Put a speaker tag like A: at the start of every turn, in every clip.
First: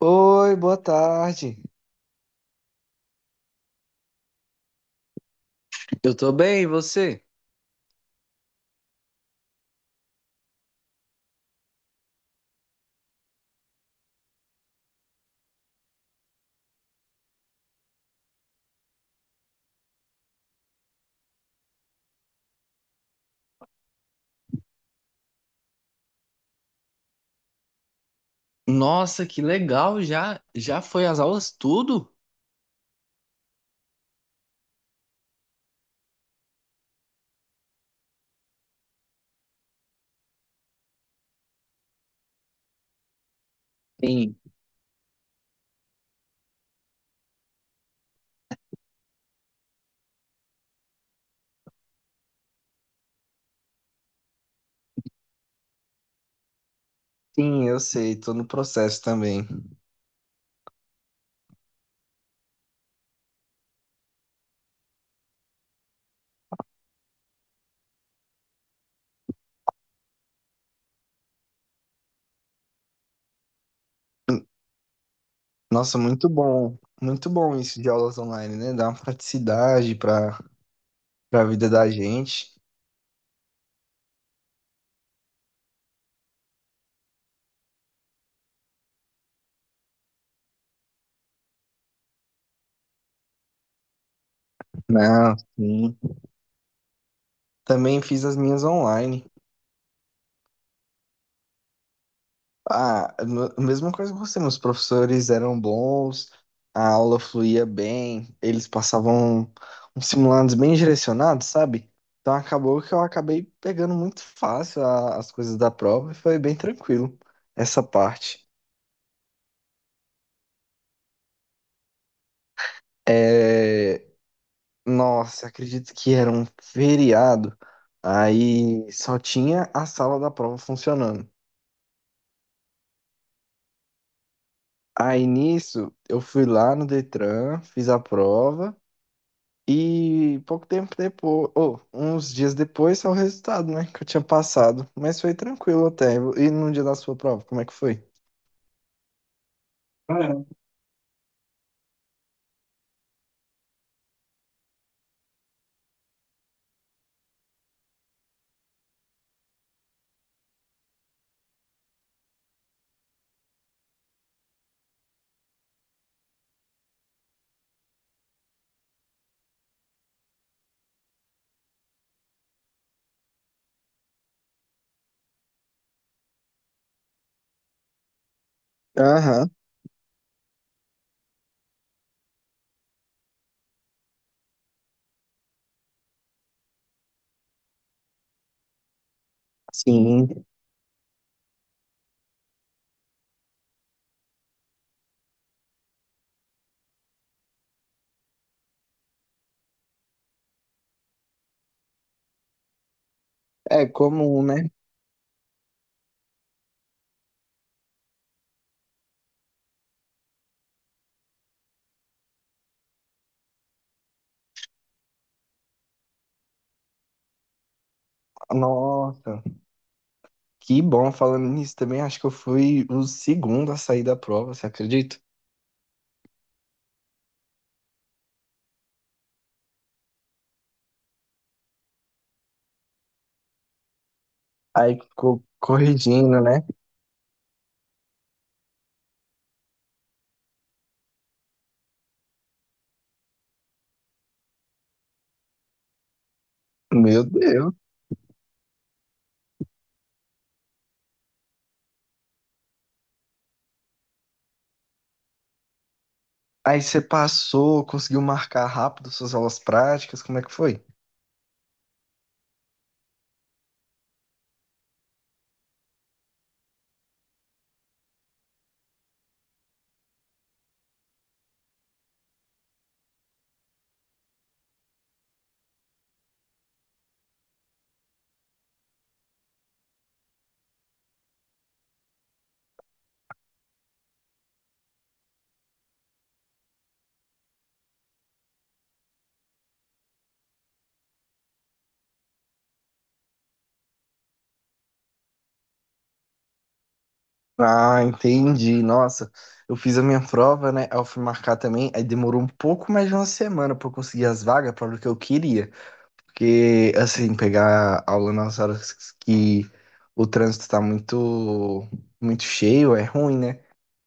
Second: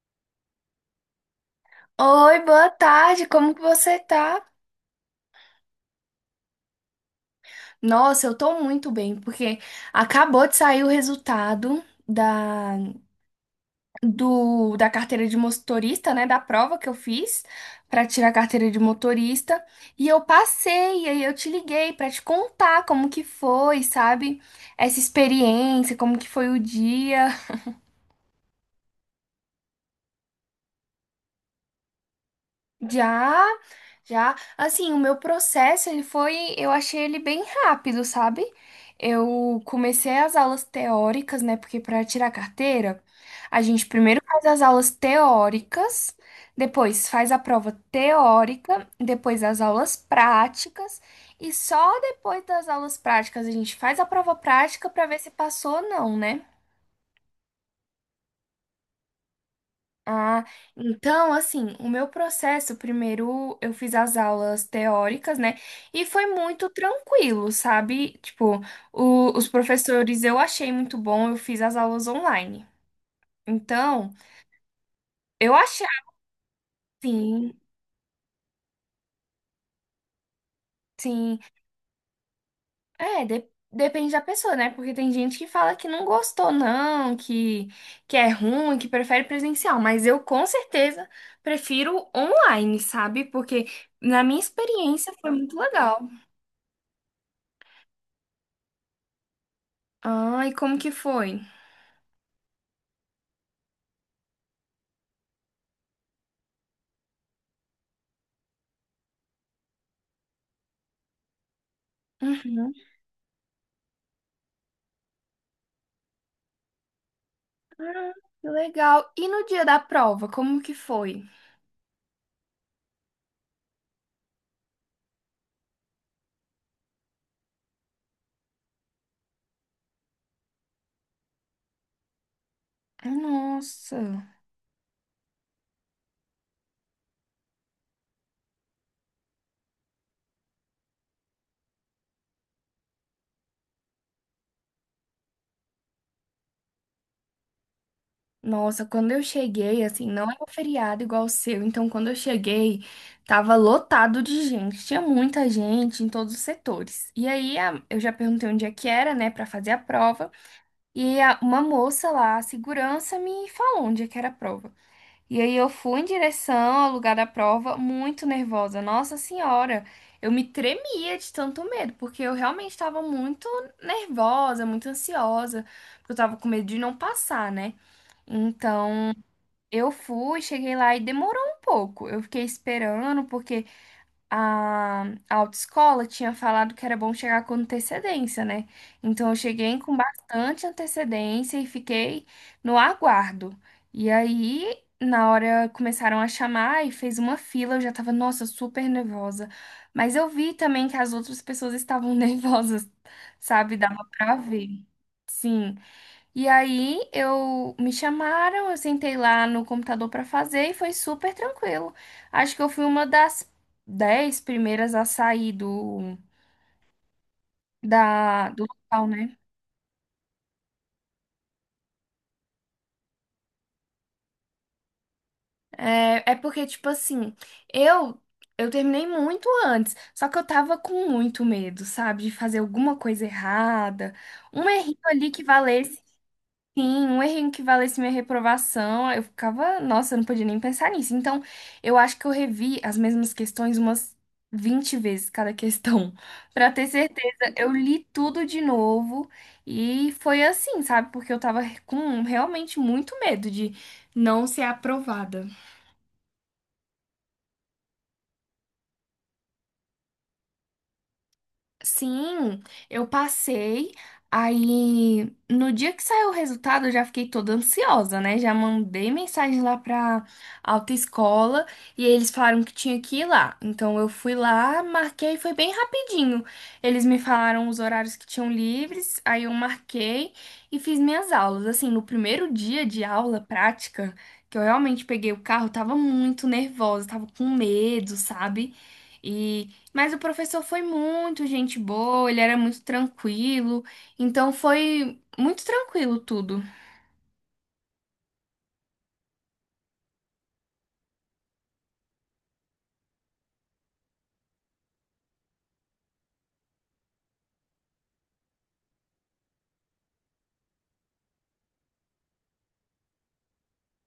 A: Oi, boa tarde.
B: Oi, boa tarde, como que você tá?
A: Eu tô bem, e você?
B: Nossa, eu tô muito bem, porque acabou de sair o resultado da, da carteira de motorista, né? Da prova que eu fiz pra tirar a carteira de motorista. E eu passei, e aí eu te liguei pra te contar como que foi, sabe? Essa experiência, como que foi o dia.
A: Nossa, que legal! Já já foi as aulas tudo?
B: Já, já, assim, o meu processo, ele foi, eu achei ele bem rápido, sabe? Eu comecei as aulas teóricas, né? Porque para tirar carteira, a gente primeiro
A: Sim.
B: faz as aulas teóricas, depois faz a prova teórica, depois as aulas práticas, e só depois das aulas práticas a gente faz a prova prática para ver se passou ou não, né?
A: Sim, eu sei, tô no processo também.
B: Ah, então, assim, o meu processo, primeiro eu fiz as aulas teóricas, né? E foi muito tranquilo, sabe? Tipo, os professores eu achei muito bom, eu fiz as aulas online. Então, eu achei,
A: Nossa, muito
B: sim,
A: bom isso de aulas online, né? Dá uma praticidade para
B: sim.
A: a vida da gente.
B: É, depende da pessoa, né? Porque tem gente que fala que não gostou, não, que é ruim, que prefere presencial. Mas eu, com certeza, prefiro online, sabe? Porque, na minha experiência, foi
A: Não,
B: muito
A: sim.
B: legal.
A: Também fiz as minhas online.
B: Ah, e como que foi?
A: Ah, mesma coisa que você, meus professores eram bons, a aula fluía bem, eles passavam uns simulados bem direcionados, sabe? Então
B: Uhum.
A: acabou que eu acabei pegando muito fácil as coisas da prova e foi bem tranquilo essa
B: Ah,
A: parte.
B: que legal. E no dia da prova, como que foi?
A: É... Nossa, acredito que era um feriado, aí só tinha a sala da prova funcionando.
B: Ah, nossa.
A: Aí nisso, eu fui lá no Detran, fiz a prova. E pouco tempo depois, ou uns dias depois, saiu o resultado, né? Que eu tinha passado. Mas foi tranquilo até. E no dia da sua prova, como é que foi?
B: Nossa, quando eu cheguei, assim, não é um
A: Ah,
B: feriado igual o seu, então quando eu cheguei, tava lotado de gente, tinha muita gente em todos os setores. E aí eu já perguntei onde é que era, né, pra fazer a prova, e uma moça lá, a segurança, me falou onde é que era a prova. E aí eu fui em direção ao lugar da prova muito nervosa. Nossa senhora, eu me tremia de tanto medo, porque eu realmente estava muito nervosa, muito ansiosa, porque eu tava com medo de não passar, né?
A: é.
B: Então,
A: Aham,
B: eu fui, cheguei lá e demorou um pouco. Eu fiquei esperando porque a, a autoescola tinha falado que era bom chegar com antecedência, né? Então eu cheguei com
A: sim.
B: bastante antecedência e fiquei no aguardo. E aí, na hora começaram a chamar e fez uma fila, eu já tava, nossa, super nervosa. Mas eu vi também que as outras pessoas estavam nervosas, sabe?
A: É
B: Dava pra
A: comum,
B: ver.
A: né?
B: Sim. E aí eu me chamaram, eu sentei lá no computador para fazer e foi super tranquilo. Acho que eu fui uma das 10 primeiras a sair do local, né?
A: Nossa, que bom falando nisso também. Acho que eu fui o segundo a sair da prova, você acredita?
B: É, é porque tipo assim, eu eu terminei muito antes, só que eu tava com muito medo, sabe, de fazer alguma coisa errada, um
A: Aí
B: errinho ali que
A: ficou
B: valesse.
A: corrigindo, né?
B: Sim, um errinho que valesse minha reprovação, eu ficava, nossa, eu não podia nem pensar nisso. Então, eu acho que eu revi as mesmas questões umas 20 vezes cada questão, pra ter
A: Meu
B: certeza. Eu
A: Deus.
B: li tudo de novo e foi assim, sabe? Porque eu tava com realmente muito medo de não ser aprovada.
A: Aí você passou, conseguiu marcar rápido suas aulas práticas, como é que foi?
B: Sim, eu passei. Aí, no dia que saiu o resultado, eu já fiquei toda ansiosa, né? Já mandei mensagem lá pra autoescola e eles falaram que tinha que ir lá. Então, eu fui lá, marquei, foi bem rapidinho. Eles me falaram os horários que tinham livres, aí eu marquei e fiz minhas aulas. Assim, no primeiro dia de aula prática, que eu realmente peguei o carro, eu tava muito nervosa, tava com medo, sabe? Mas o professor foi muito gente boa, ele era muito tranquilo, então foi muito tranquilo tudo.
A: Ah, entendi. Nossa, eu fiz a minha prova, né? Aí eu fui marcar também. Aí demorou um pouco mais de uma semana pra eu conseguir as vagas para o que eu queria. Porque, assim, pegar aula nas horas que o trânsito tá muito, muito cheio é ruim, né?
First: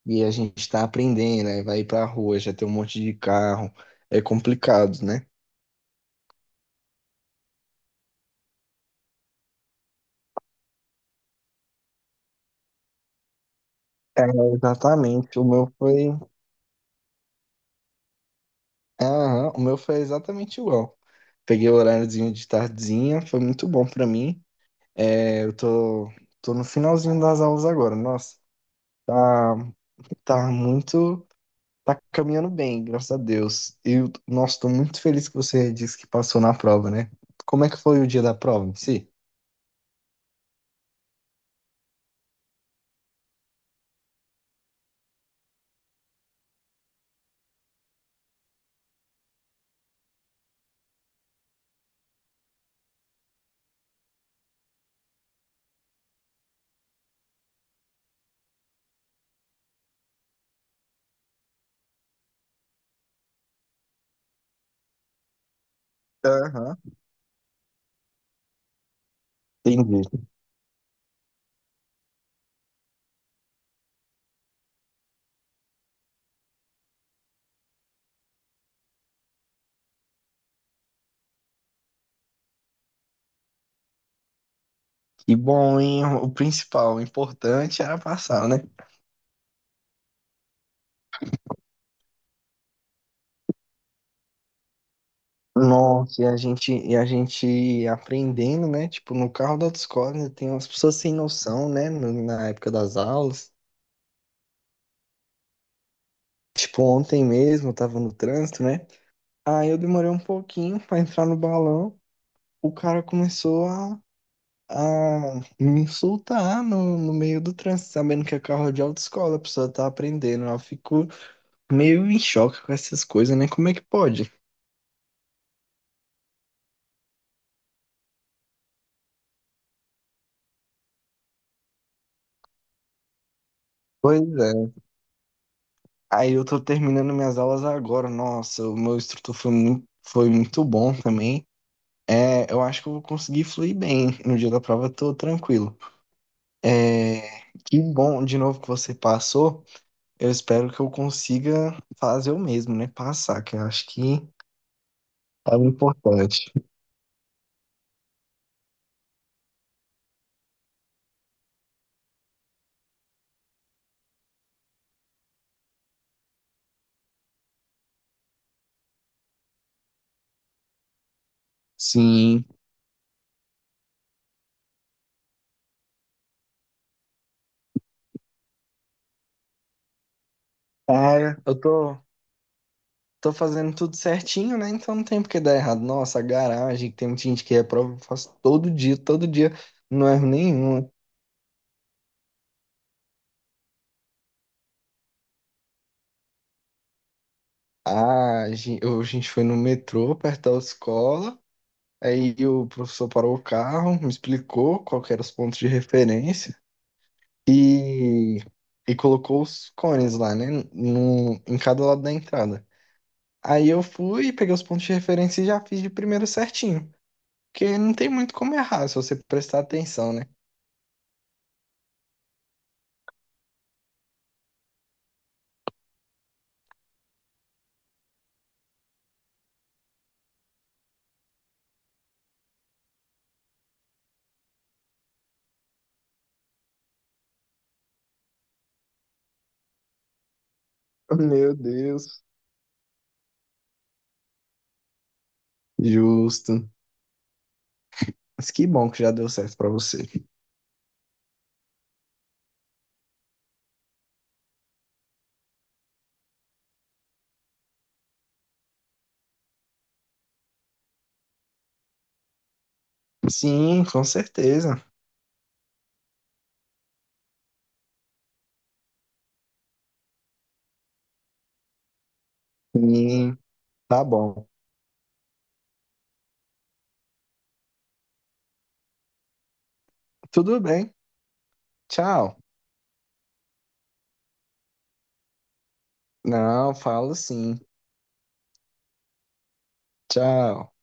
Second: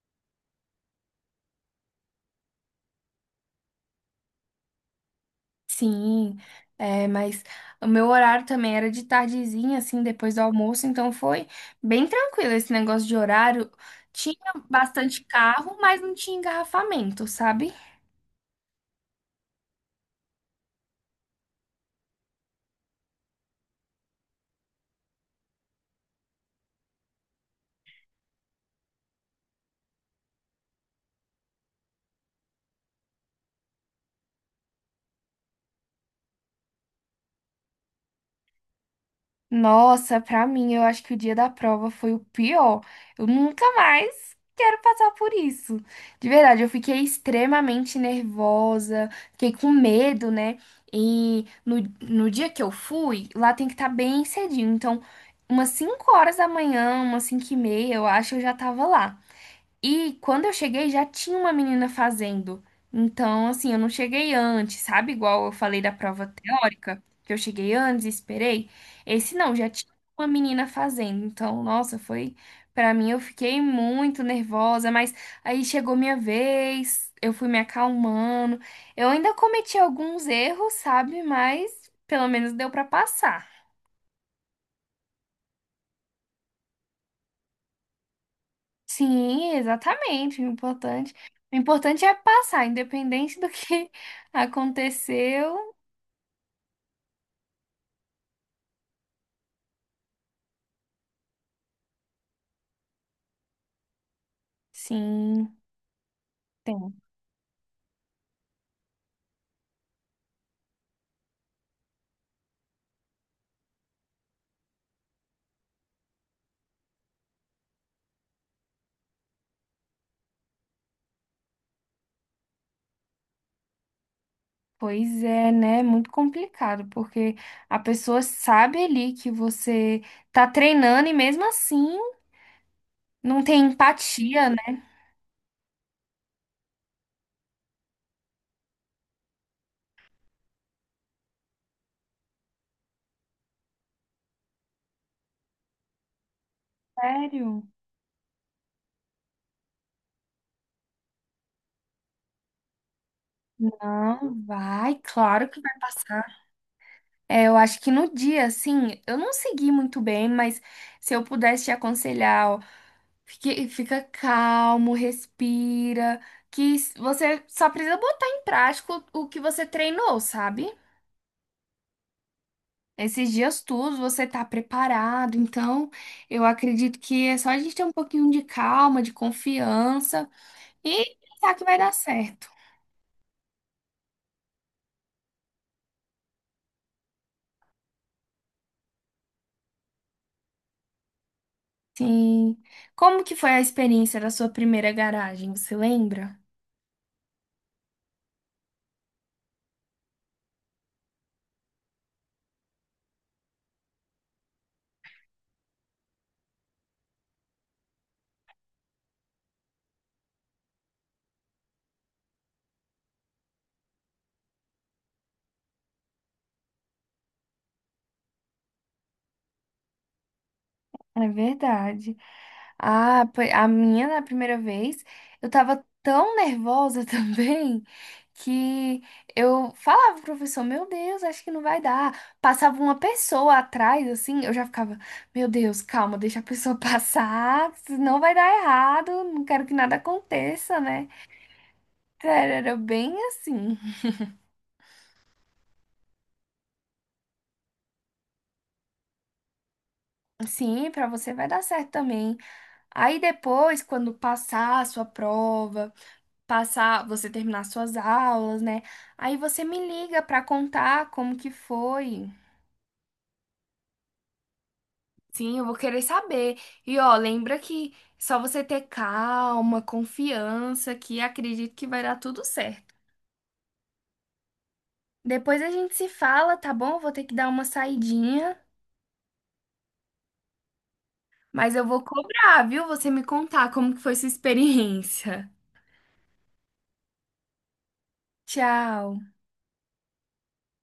A: E a gente tá aprendendo, aí vai pra rua, já tem um monte de carro. É complicado, né?
B: Sim, é, mas o meu horário também era de tardezinha, assim, depois do almoço, então foi bem tranquilo esse negócio de horário.
A: É,
B: Tinha bastante
A: exatamente. O meu
B: carro, mas
A: foi.
B: não tinha engarrafamento, sabe?
A: Aham, o meu foi exatamente igual. Peguei o horáriozinho de tardezinha, foi muito bom pra mim. É, tô no finalzinho das aulas agora. Nossa, tá, tá muito. Tá caminhando bem, graças a Deus. E, nossa, tô muito feliz que você disse que passou na prova, né? Como é que foi o dia da prova em si?
B: Nossa, pra mim, eu acho que o dia da prova foi o pior. Eu nunca mais quero passar por isso. De verdade, eu fiquei extremamente nervosa, fiquei com medo, né? E no dia que eu fui, lá tem que estar bem cedinho. Então, umas 5 horas da manhã, umas 5:30, eu acho, eu já tava lá. E quando eu cheguei, já tinha uma menina fazendo. Então, assim, eu não cheguei antes, sabe? Igual eu falei da prova
A: Aham.
B: teórica, que eu cheguei antes e esperei. Esse não, já tinha
A: Entendi.
B: uma menina fazendo. Então, nossa, foi. Pra mim, eu fiquei muito nervosa, mas aí chegou minha vez, eu fui me acalmando. Eu ainda cometi alguns erros, sabe? Mas pelo menos deu pra passar.
A: E bom, hein? O principal, o importante era passar, né?
B: Sim, exatamente. O importante é passar, independente do que aconteceu.
A: Nossa, e a gente aprendendo, né? Tipo, no carro da autoescola né, tem umas pessoas sem noção, né? Na época das aulas.
B: Sim,
A: Tipo,
B: tem.
A: ontem mesmo eu tava no trânsito, né? Aí eu demorei um pouquinho pra entrar no balão. O cara começou a me insultar no meio do trânsito, sabendo que é carro de autoescola, a pessoa tá aprendendo. Eu fico meio em choque com essas coisas, né? Como é que pode?
B: Pois é, né? Muito complicado, porque a pessoa sabe ali que você tá treinando e mesmo assim não tem
A: Pois
B: empatia,
A: é.
B: né?
A: Aí eu tô terminando minhas aulas agora. Nossa, o meu instrutor foi foi muito bom também. É, eu acho que eu vou conseguir fluir bem. No dia da prova eu tô tranquilo. É,
B: Sério?
A: que bom de novo que você passou. Eu espero que eu consiga fazer o mesmo, né? Passar, que eu acho que
B: Não, vai, claro
A: é
B: que
A: o
B: vai passar.
A: importante.
B: É, eu acho que no dia, assim, eu não segui muito bem, mas se eu pudesse te aconselhar. Fica calmo, respira, que você só precisa botar em prática o que você treinou, sabe?
A: Sim.
B: Esses dias todos você tá preparado, então eu acredito que é só a gente ter um pouquinho de calma, de confiança e
A: Ah,
B: pensar que vai dar certo.
A: tô fazendo tudo certinho, né? Então não tem por que dar errado. Nossa, a garagem, que tem muita gente que reprova, eu faço todo dia, não erro nenhum.
B: Sim. Como que foi a experiência da sua primeira garagem, você lembra?
A: Ah, a gente foi no metrô, perto da escola, aí o professor parou o carro, me explicou qual que eram os pontos de referência e, e colocou os cones lá, né? No, em cada lado da entrada. Aí eu fui, peguei os pontos de referência e já fiz de primeiro certinho. Porque não tem muito como errar se você prestar atenção, né?
B: É verdade. Ah, a minha na primeira vez, eu tava tão nervosa também que eu falava pro professor, meu Deus, acho que não vai dar. Passava uma pessoa atrás, assim, eu já ficava, meu Deus, calma, deixa a pessoa passar, não vai dar errado, não quero que nada aconteça, né?
A: Meu Deus.
B: Cara, era bem assim.
A: Justo. Mas que bom que já deu certo pra você.
B: Sim, pra você vai dar certo também. Aí depois, quando passar a sua prova passar, você terminar suas aulas, né? Aí você me liga pra contar como que foi.
A: Sim, com certeza.
B: Sim, eu vou querer saber. E ó, lembra que só você ter calma, confiança, que acredito que vai dar tudo certo.
A: Sim, tá bom.
B: Depois a gente se fala, tá bom? Eu vou ter que dar uma saidinha,
A: Tudo bem.
B: mas eu vou
A: Tchau.
B: cobrar, viu? Você me contar como que foi sua experiência.
A: Não, falo sim.
B: Tchau.
A: Tchau.